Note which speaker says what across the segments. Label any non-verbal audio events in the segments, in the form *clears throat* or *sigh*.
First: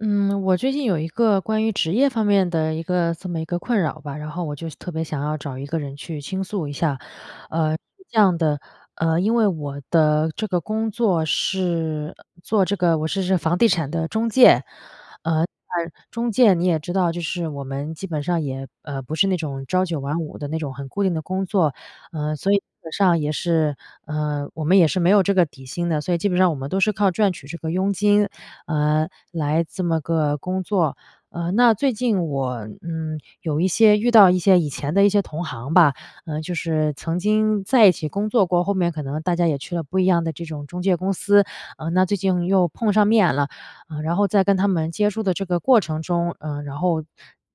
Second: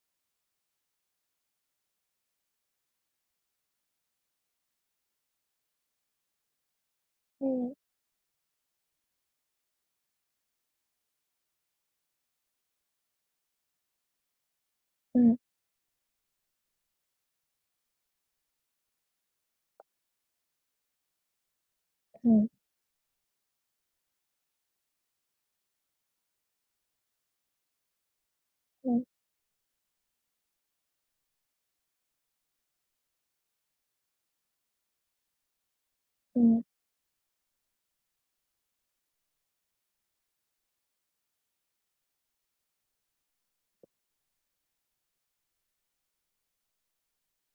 Speaker 1: 嗯，我最近有一个关于职业方面的一个这么一个困扰吧，然后我就特别想要找一个人去倾诉一下。呃，
Speaker 2: 嗯。
Speaker 1: 是这样的，呃，因为我的这个工作是做这个我是是房地产的中介。
Speaker 2: 嗯。
Speaker 1: 呃，中介你也知道就是我们基本上也，呃，不是那种朝九晚五的那种很固定的工作，呃，
Speaker 2: 嗯。
Speaker 1: 所以基本上也是，呃，我们也是没有这个底薪的，所以基本上我们都是靠赚取这个佣金，
Speaker 2: 嗯。
Speaker 1: 呃，来这么个工作。呃，那最近我，嗯，有一些遇到一些以前的一些同行吧，呃，就
Speaker 2: 嗯。
Speaker 1: 是曾经在一起工作过后面可能大家也去了不一样的这种中介公司。呃，那最近又碰上面了，呃，然后在跟他们接触的这个过程中，呃，然后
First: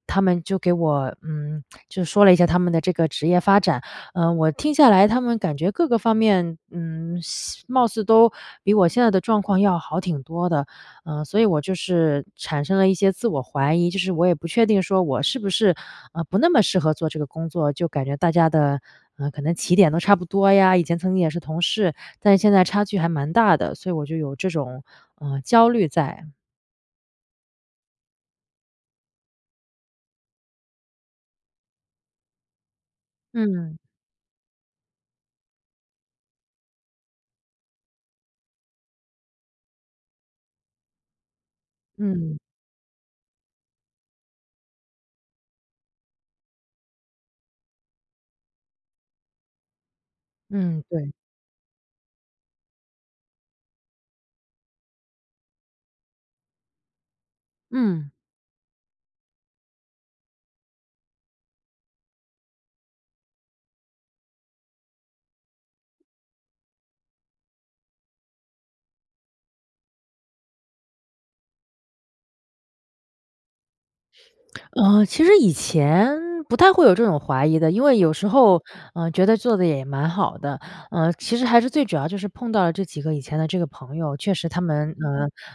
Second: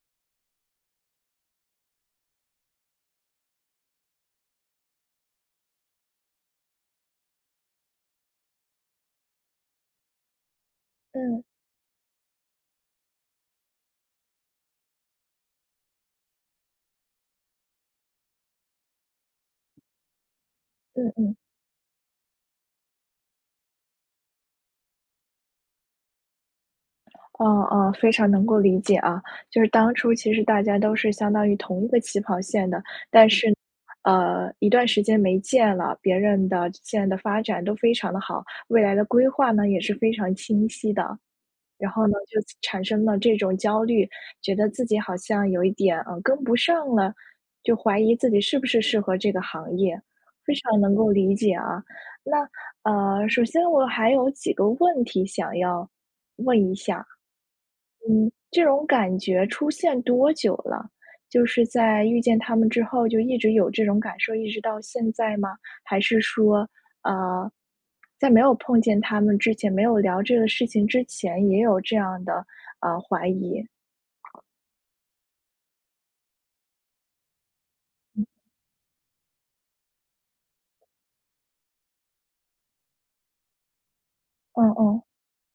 Speaker 1: 他们就给我，嗯，就说了一下他们的这个职业发展。呃，我听下来他们感觉各个方面，嗯，现貌似都比我现在的状况要好挺多的。呃，所
Speaker 2: 嗯。
Speaker 1: 以我就是产生了一些自我怀疑，就是我也不确定说我是不是，呃，不那么适合做这个工作，就感觉大家的，呃，可能起点都差不多呀，以前曾
Speaker 2: 嗯
Speaker 1: 经也
Speaker 2: 嗯。
Speaker 1: 是同事，但现在差距还蛮大的，所以我就有这种，呃，焦虑在。
Speaker 2: 哦哦，非常能够理解啊，就是当初其实大家都是相当于同一个起跑线的，但是，
Speaker 1: 嗯。
Speaker 2: 呃，一段时间没见了，别人的线的发展都非常地好，未来的规划呢也是非常清晰的。然后呢，
Speaker 1: 嗯。
Speaker 2: 就产生了这种焦虑，觉得自己好像有一点，呃，跟不上了，就怀疑自己是不是适合这个行业，非常
Speaker 1: 嗯，
Speaker 2: 能够
Speaker 1: 对。
Speaker 2: 理解啊。那，呃，首先我还有几个问题想要问一下，嗯，
Speaker 1: 嗯。
Speaker 2: 这种感觉出现多久了？就是在遇见他们之后就一直有这种感受，一直到现在吗？还是说，呃，在没有碰见他们之前，没有聊这个事情之前也有这样的，呃，怀疑？
Speaker 1: 呃，其实以前不太会有这种怀疑的，因为有
Speaker 2: 嗯。
Speaker 1: 时候，呃，觉得做得也蛮好的。呃，其实还是最主要就是碰到了这几个以前的这个朋友，确实他
Speaker 2: 嗯
Speaker 1: 们，
Speaker 2: 嗯。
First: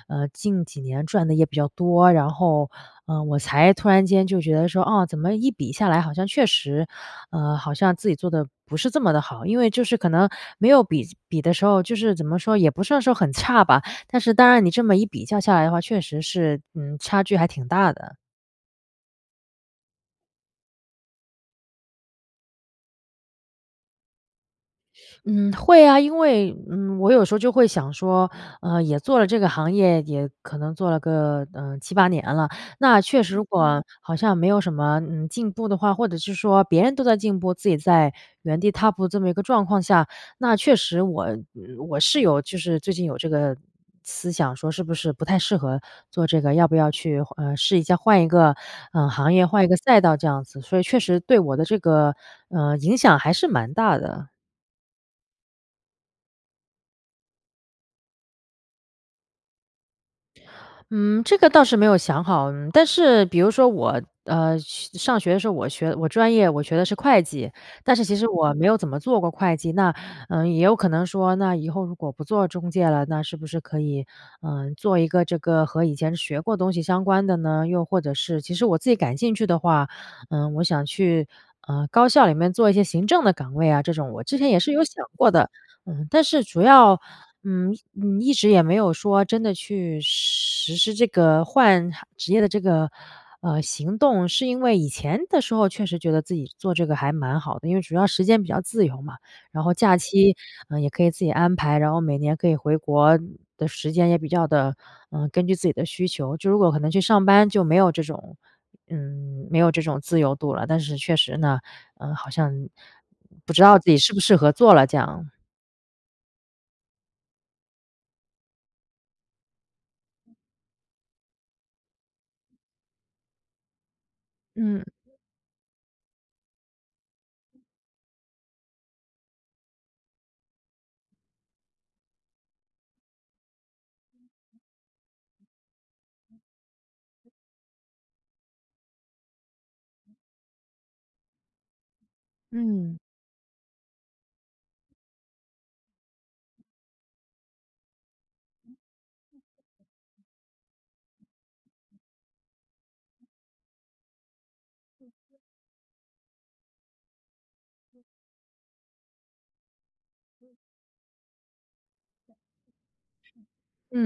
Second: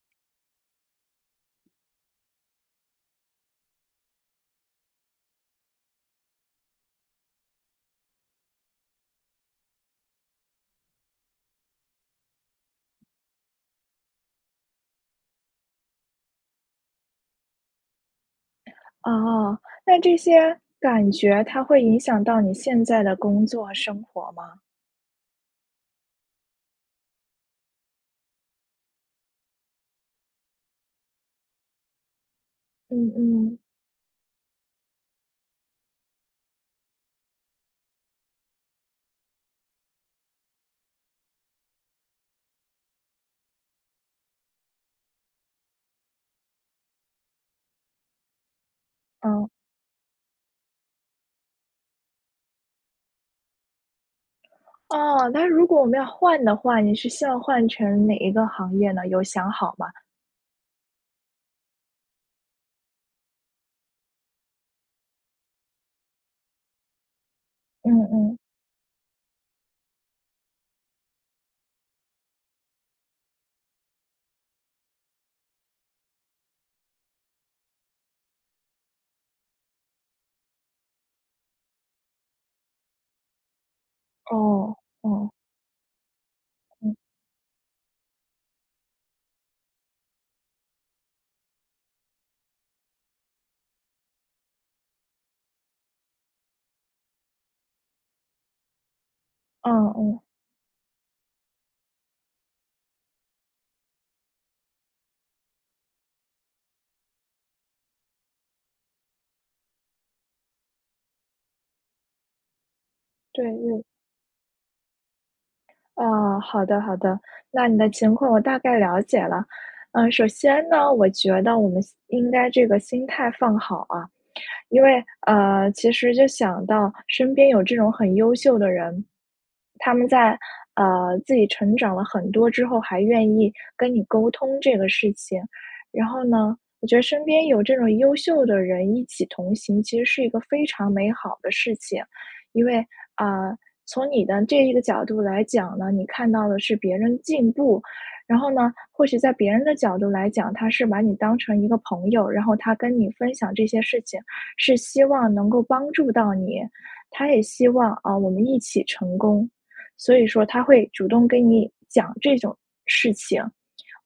Speaker 1: 呃呃，近几年赚得也比较多，然后，呃，我才突然间就觉得说，哦，怎么一比下来好像确实，呃，好像自己做得不是这么地好。因为就是可能没有比比的时候就是怎么说？也不算说很差吧，但是当然你这么一比较下来的话，确实是，嗯，差距还挺大的。
Speaker 2: 哦，那这些感觉它会影响到你现在的工作，生活吗？
Speaker 1: 嗯会啊，因为，嗯，我有时候就会想说，呃，也做了这个行业也可能做了个，呃，7-8年了，那
Speaker 2: 嗯
Speaker 1: 确实如
Speaker 2: 嗯。
Speaker 1: 果我好像没有什么，呃，进步的话，或者是说别人都在进步自己在原地踏步的这么一个状况下，那确实我我是有就是最近有这个思想说是不是不太适合做这个？要不要去，呃，试一下换一个，呃，行业
Speaker 2: 嗯。
Speaker 1: 换一个赛道这样子。所以确实对我的这个，呃，影响还是蛮大的。
Speaker 2: 哦，那如果我们要换的话，您是希望换成哪一个行业呢？有想好吗？
Speaker 1: 嗯，这个倒是没有想好。但是比如说我，呃，上学的时候我学我专业我学的是会计，但
Speaker 2: 嗯
Speaker 1: 是其实
Speaker 2: 嗯。
Speaker 1: 我没有怎么做过会计，那，呃，也有可能说那以后如果不做中介了那是不是可以，呃，做一个这个和以前学过的东西相关的呢？又或者是其实我自己感兴趣的话，呃，我想去，呃，高校里面做一些行政的岗位啊，这种。我之前也是
Speaker 2: 哦，
Speaker 1: 有想过
Speaker 2: 哦。
Speaker 1: 的。但是主
Speaker 2: 嗯。
Speaker 1: 要，嗯嗯，一直也没有说真的去实实施这个换职业的这个，呃，行动，是因为以前的时候确实觉得自己做这个还蛮好的，因为主要时间比较自由嘛，然后
Speaker 2: 嗯
Speaker 1: 假
Speaker 2: 嗯。
Speaker 1: 期，呃，也可以自己安排，然后每年可以回国的时间也比较地，呃，根据自己的需求。就如果可能去上班就没有这种嗯，没有这种自由度了，但是确实呢，呃，好像
Speaker 2: 对
Speaker 1: 不知道
Speaker 2: 对。
Speaker 1: 自己适不适合做了这样。
Speaker 2: 哦，好的好的。那你的情况我大概了解了。呃，首先呢，我觉得我们先应该这个心态放好啊。因
Speaker 1: 嗯。
Speaker 2: 为呃，其实就想到身边有这种很优秀的人，他们在呃，自己成长了很多之后，还愿意跟你沟通这个事情。然后呢，我觉得身边有这种优秀的人一起同行，其实是一个非常美好的事情。因为
Speaker 1: 嗯。
Speaker 2: 呃，从你的这个的角度来讲呢，你看到的是别人进步，然后呢，或许在别人的角度来讲，他是把你当成一个朋友，然后他跟你分享这些事情，是希望能够帮助到你。他也希望啊，我们一起成功。所以说，他会主动跟你讲这种事情。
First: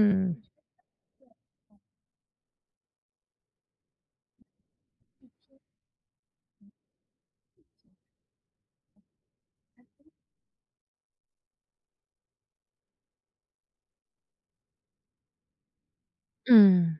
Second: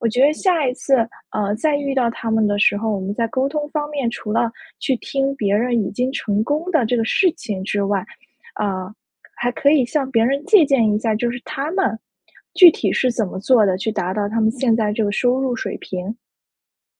Speaker 2: 我觉得下一次呃，再遇到他们的时候，我们在沟通方面，除了去听别人已经成功的这个事情之外呃，还可以向别人借鉴一下，就是他们具体是怎么做的，去达到他们现在这个收入水平。
Speaker 1: 嗯。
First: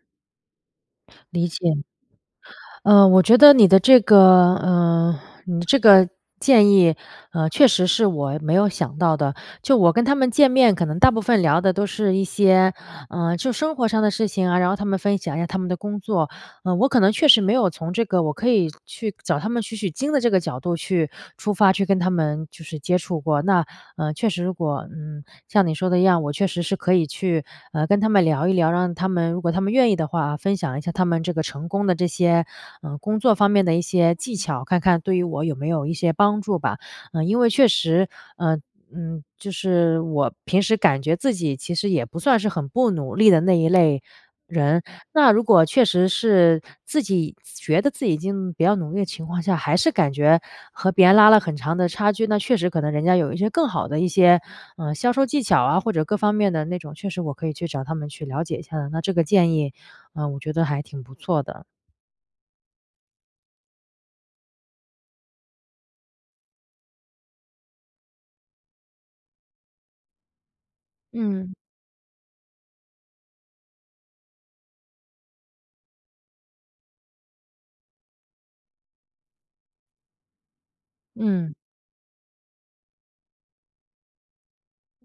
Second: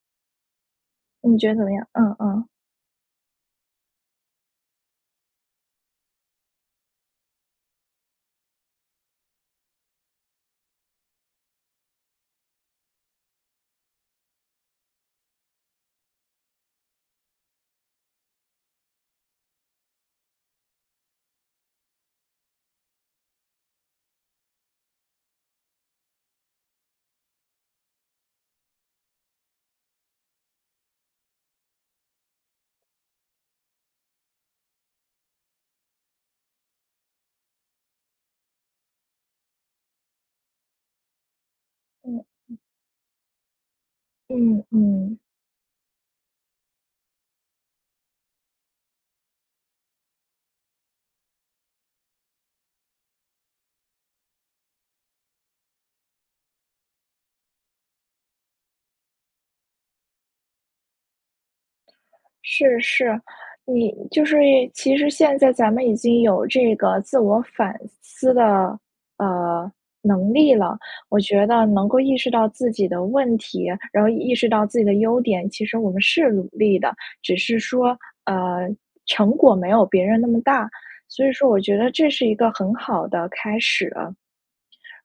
Speaker 2: 你
Speaker 1: 理
Speaker 2: 觉得怎么
Speaker 1: 解。
Speaker 2: 样？嗯嗯。
Speaker 1: 呃，我觉得你的这个，呃，你的这个建议，呃，确实是我没有想到的。就我跟他们见面可能大部分聊的都是一些，呃，就生活上的事情啊，然后他们分享一下他们的工作，呃，我可能确实没有从这个我可以去找他们取取经的这个角度去出发去跟他们就是接触过。那，呃，确实如果，嗯，像你说的一样，我确实是可以去，呃，跟他们聊一聊，让他们如果他们愿意的话，分享一下他们这个成功的这些，呃，工作方面的一些技巧，看看对于我有没有一些帮助吧。呃，因为确实，嗯嗯，就是我平时感觉自己其实也不
Speaker 2: 嗯，
Speaker 1: 算是
Speaker 2: 嗯。
Speaker 1: 很不努力的那一类
Speaker 2: 嗯
Speaker 1: 人，
Speaker 2: 嗯。
Speaker 1: 那如果确实是自己觉得自己已经比较努力的情况下还是感觉和别人拉了很长的差距，那确实可能人家有一些更好的一些，呃，销售技巧啊或者各方面的那种确实我可以去找他们去了解一下，那这个建议，呃，我觉得还挺不错的。
Speaker 2: 是是，你就是其实现在咱们已经有这个自我反思的，呃，能力了，我觉
Speaker 1: 嗯。
Speaker 2: 得能够意识到自己的问题，然后意识到自己的优点，其实我们是努力的，只是说，呃，成果没有别人那么大，所以说
Speaker 1: 嗯。
Speaker 2: 我觉得这是一个很好的开始。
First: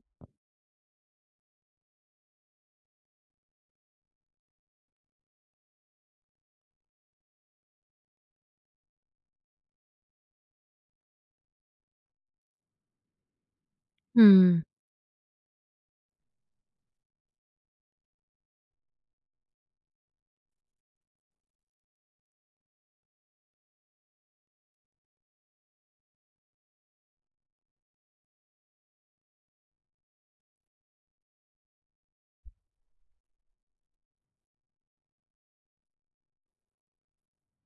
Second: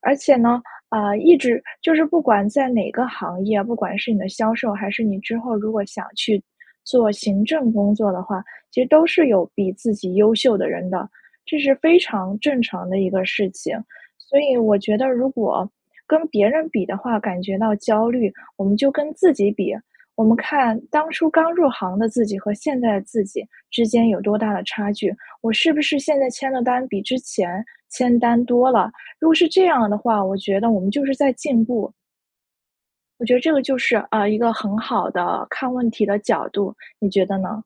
Speaker 2: 而且呢，呃，一直就是不管在哪个行业，不管是你的销售还是你之后如果想去做行政工作的话，其实都是有比自己优秀的人的，这是非常正常的一个事情。所以
Speaker 1: 嗯。
Speaker 2: 我觉得如果跟别人比的话感觉到焦虑，我们就跟自己比。我们看当初刚入行的自己和现在的自己之间有多大的差距，我是不是现在签的单比之前签单多了？如果是这样的话，我觉得我们就是在进步。我觉得这个就是，呃，一个很好的看问题的角度，你觉得呢？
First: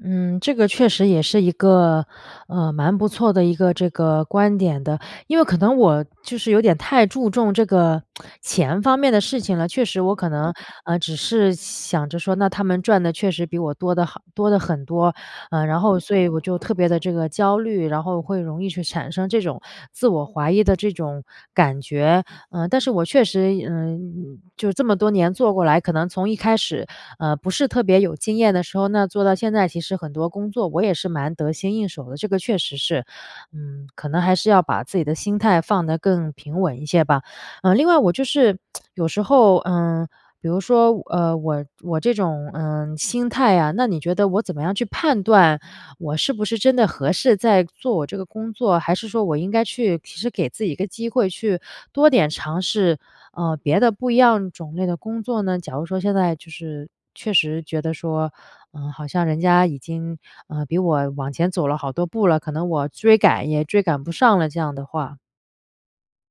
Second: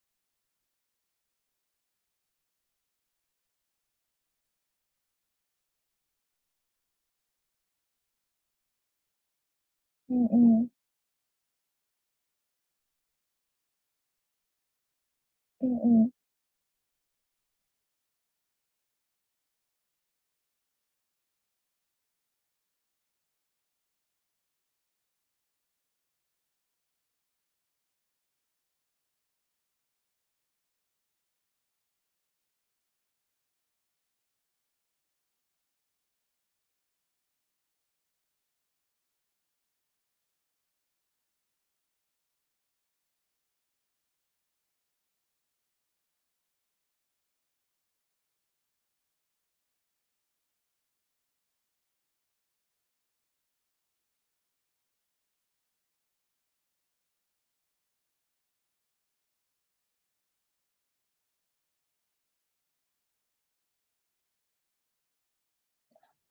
Speaker 1: 嗯，这个确实也是一个，呃，蛮不错的一个这个观点的。因为可能我就是有点太注重这个 *tsk* 钱方面的事情了，确实我
Speaker 2: 嗯
Speaker 1: 可能，
Speaker 2: 嗯。
Speaker 1: 呃，只是想着说，那他们赚的确实比我多得很多得很多，呃，
Speaker 2: 嗯
Speaker 1: 然后
Speaker 2: 嗯。
Speaker 1: 所以我觉得特别的这个焦虑，然后会容易去产生这种自我怀疑的这种感觉。呃，但是我确实，嗯，就这么多年做过来，可能从一开始，呃，不是特别有经验的时候那做到现在，其实很多工作我也是蛮得心应手的。这个确实是，嗯，可能还是要把自己的心态放得更平稳一些吧。呃，另外我就是 *tsk* 有时候，呃，比如说，呃，我我这种，呃，心态啊，那你觉得我怎么样去判断我是不是真的合适再做我这个工作？还是说我应该去其实给自己一个机会去多点尝试，呃，别的不一样种类的工作呢？假如说现在就是确实觉得说，呃，好像人家已经，呃，比我往前走了好多步了，可能我追赶也追赶不上了这样的话。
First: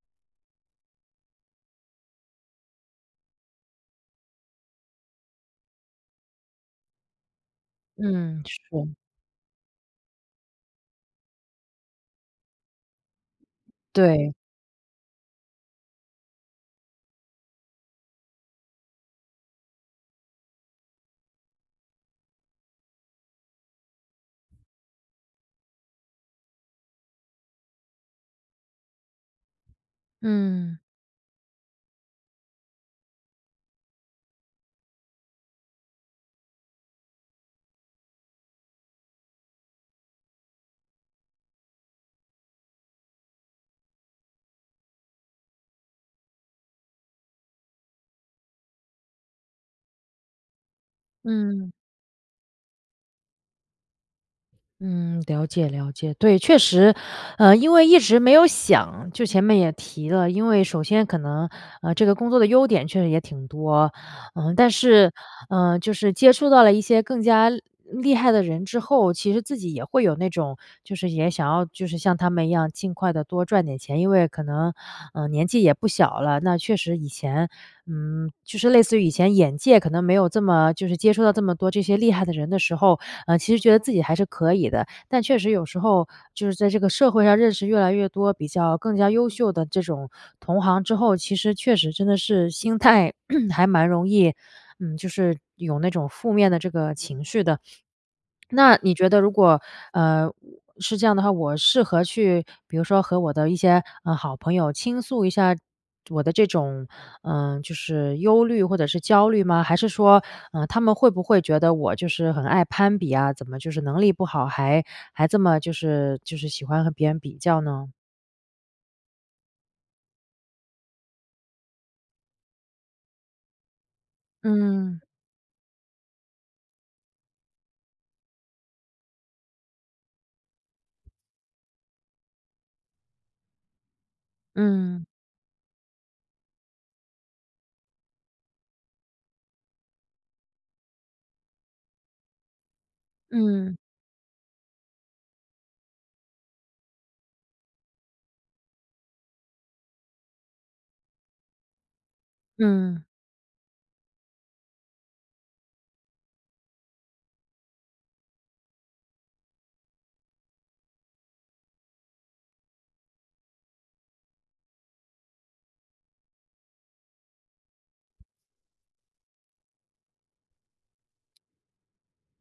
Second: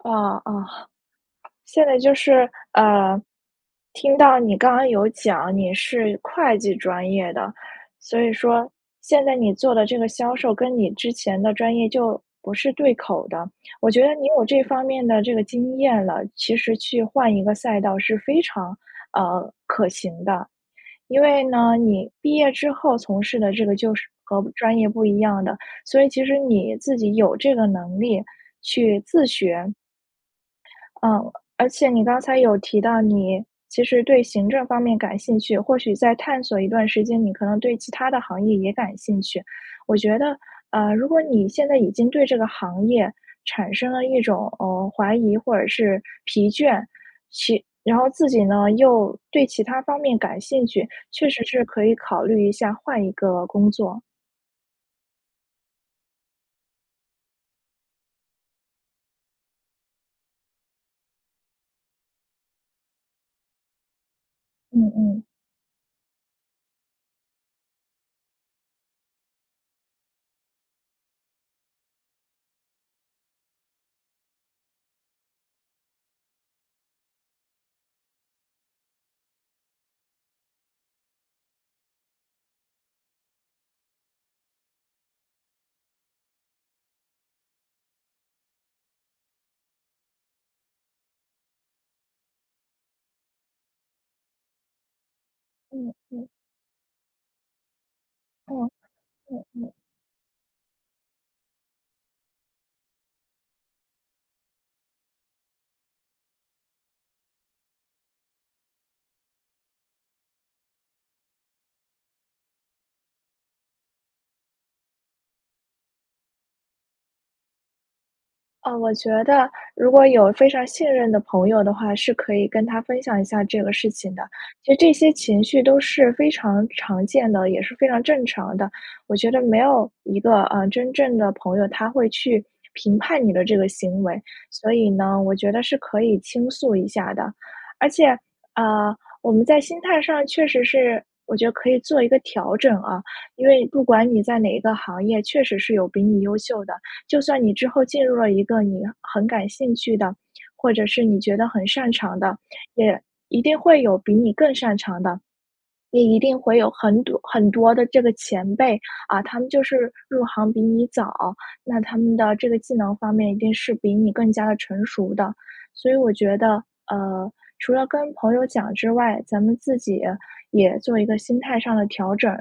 Speaker 2: 嗯嗯。现在就是，呃，听到你刚刚有讲你是会计专业的，所以
Speaker 1: 嗯，是
Speaker 2: 说
Speaker 1: 的。
Speaker 2: 现在你做的这个销售跟你之前的专业就不是对口的，我觉得你
Speaker 1: 对。
Speaker 2: 有这方面的这个经验了，其实去换一个赛道是非常，呃，可行的。因为呢，你毕业之后从事的这个就是和专业不一样的，所以其实你自己有这个能力去自学。
Speaker 1: 嗯。
Speaker 2: 嗯，而且你刚才有提到你其实对行政方面感兴趣，或许再探索一段时间，你可能对其他的行业也感兴趣。我觉得，呃，如果你现在已经对这个行业产生了一种，嗯，怀疑或者是疲倦，其然后自己呢，又对其他方面感兴趣，确实是
Speaker 1: 嗯。
Speaker 2: 可以考虑一下换一个工作。
Speaker 1: 嗯，了解了解。对，确实，呃，因为一直没有想就前面也提了，因为首先可能，呃，这个工作的优点确实也挺多，呃，但
Speaker 2: 嗯
Speaker 1: 是，
Speaker 2: 嗯。
Speaker 1: 呃，就是接触到了一些更加厉害的人之后，其实自己也会有那种，就是也想要就是像他们一样尽快地多赚点钱。因为可能，呃，年纪也不小了。那确实以前，嗯，就是类似于以前眼界可能没有这么就是接触到这么多这些厉害的人的时候，呃，其实觉得自己还是可以的，但确实有时候就是在这个社会上认识越来越多比较更加优秀的这种同行之后，其实确实真的是心态 *clears throat* 还蛮容易，嗯，就是有那
Speaker 2: 嗯，
Speaker 1: 种
Speaker 2: 嗯。
Speaker 1: 负面的这个情绪的。
Speaker 2: 嗯，
Speaker 1: 那你觉得如
Speaker 2: 嗯
Speaker 1: 果，
Speaker 2: 嗯。
Speaker 1: 呃，是这样的话，我适合去比如说和我的一些，呃，好朋友倾诉一下我的这种，呃，就是忧虑或者是焦虑吗？还是说，呃，他们会不会觉得我就是很爱攀比呀？怎么就是能力不好，还还这么就是就是喜欢和别人比较呢？
Speaker 2: 呃，我觉得如果有非常信任的朋友的话，是可以跟他分享一下这个事情的。其实这
Speaker 1: 嗯。
Speaker 2: 些情绪都是非常常见的，也是非常正常的。我觉得没有一个，呃，真正的朋友，他会去评判你的这个行为，所以
Speaker 1: 嗯。
Speaker 2: 呢，我觉得是可以倾诉一下的。而且，呃，我们在心态上确实是我觉得可以做一个调整啊。因为
Speaker 1: 嗯。
Speaker 2: 不管你在哪一个行业确实是有比你优秀的。就算你之后进入了一个你很感兴趣的，或者是你觉得很擅长的，也
Speaker 1: 嗯。
Speaker 2: 一定会有比你更擅长的。你一定会有很多很多的这个前辈啊，他们就是入行比你早，那他们的这个技能方面一定是比你更加地成熟的。所以我觉得，呃，除了跟朋友讲之外，咱们自己也做一个心态上的调整。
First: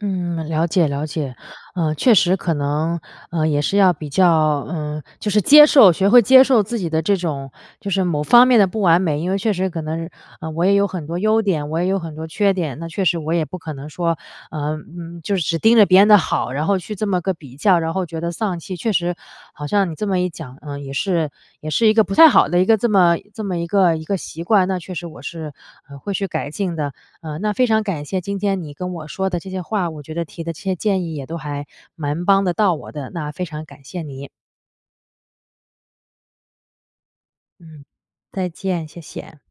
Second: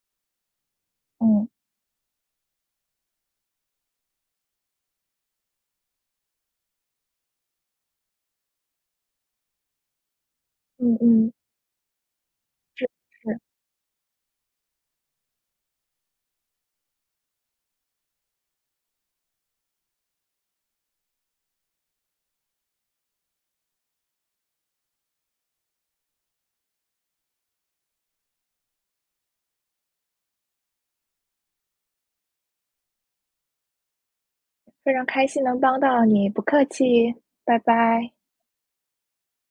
Speaker 1: 嗯，了解了解。
Speaker 2: 嗯。
Speaker 1: 呃，确实可能，呃，也是要比较呃，就是接受学会接受自己的这种就是某方面的不完美。因为确实可能，呃，我也有
Speaker 2: 嗯
Speaker 1: 很多
Speaker 2: 嗯。
Speaker 1: 优点，我也有很多缺点，
Speaker 2: 是
Speaker 1: 那确实我
Speaker 2: 是。
Speaker 1: 也不可能说，呃，嗯，就是只盯着别人的好，然后去这么个比较，然后觉得丧气。确实好像你这么一讲，呃，也是也是一个不太好的一个这么这么一个一个习惯，那确实我是，呃，会去改进的。呃，那非常感谢今天你跟我说的这些话，我觉得提的这些建议也都还蛮帮得到我的，那非常感谢你。
Speaker 2: 非常开心能帮到你，不客气，拜
Speaker 1: 嗯。
Speaker 2: 拜。
Speaker 1: 再见，谢谢。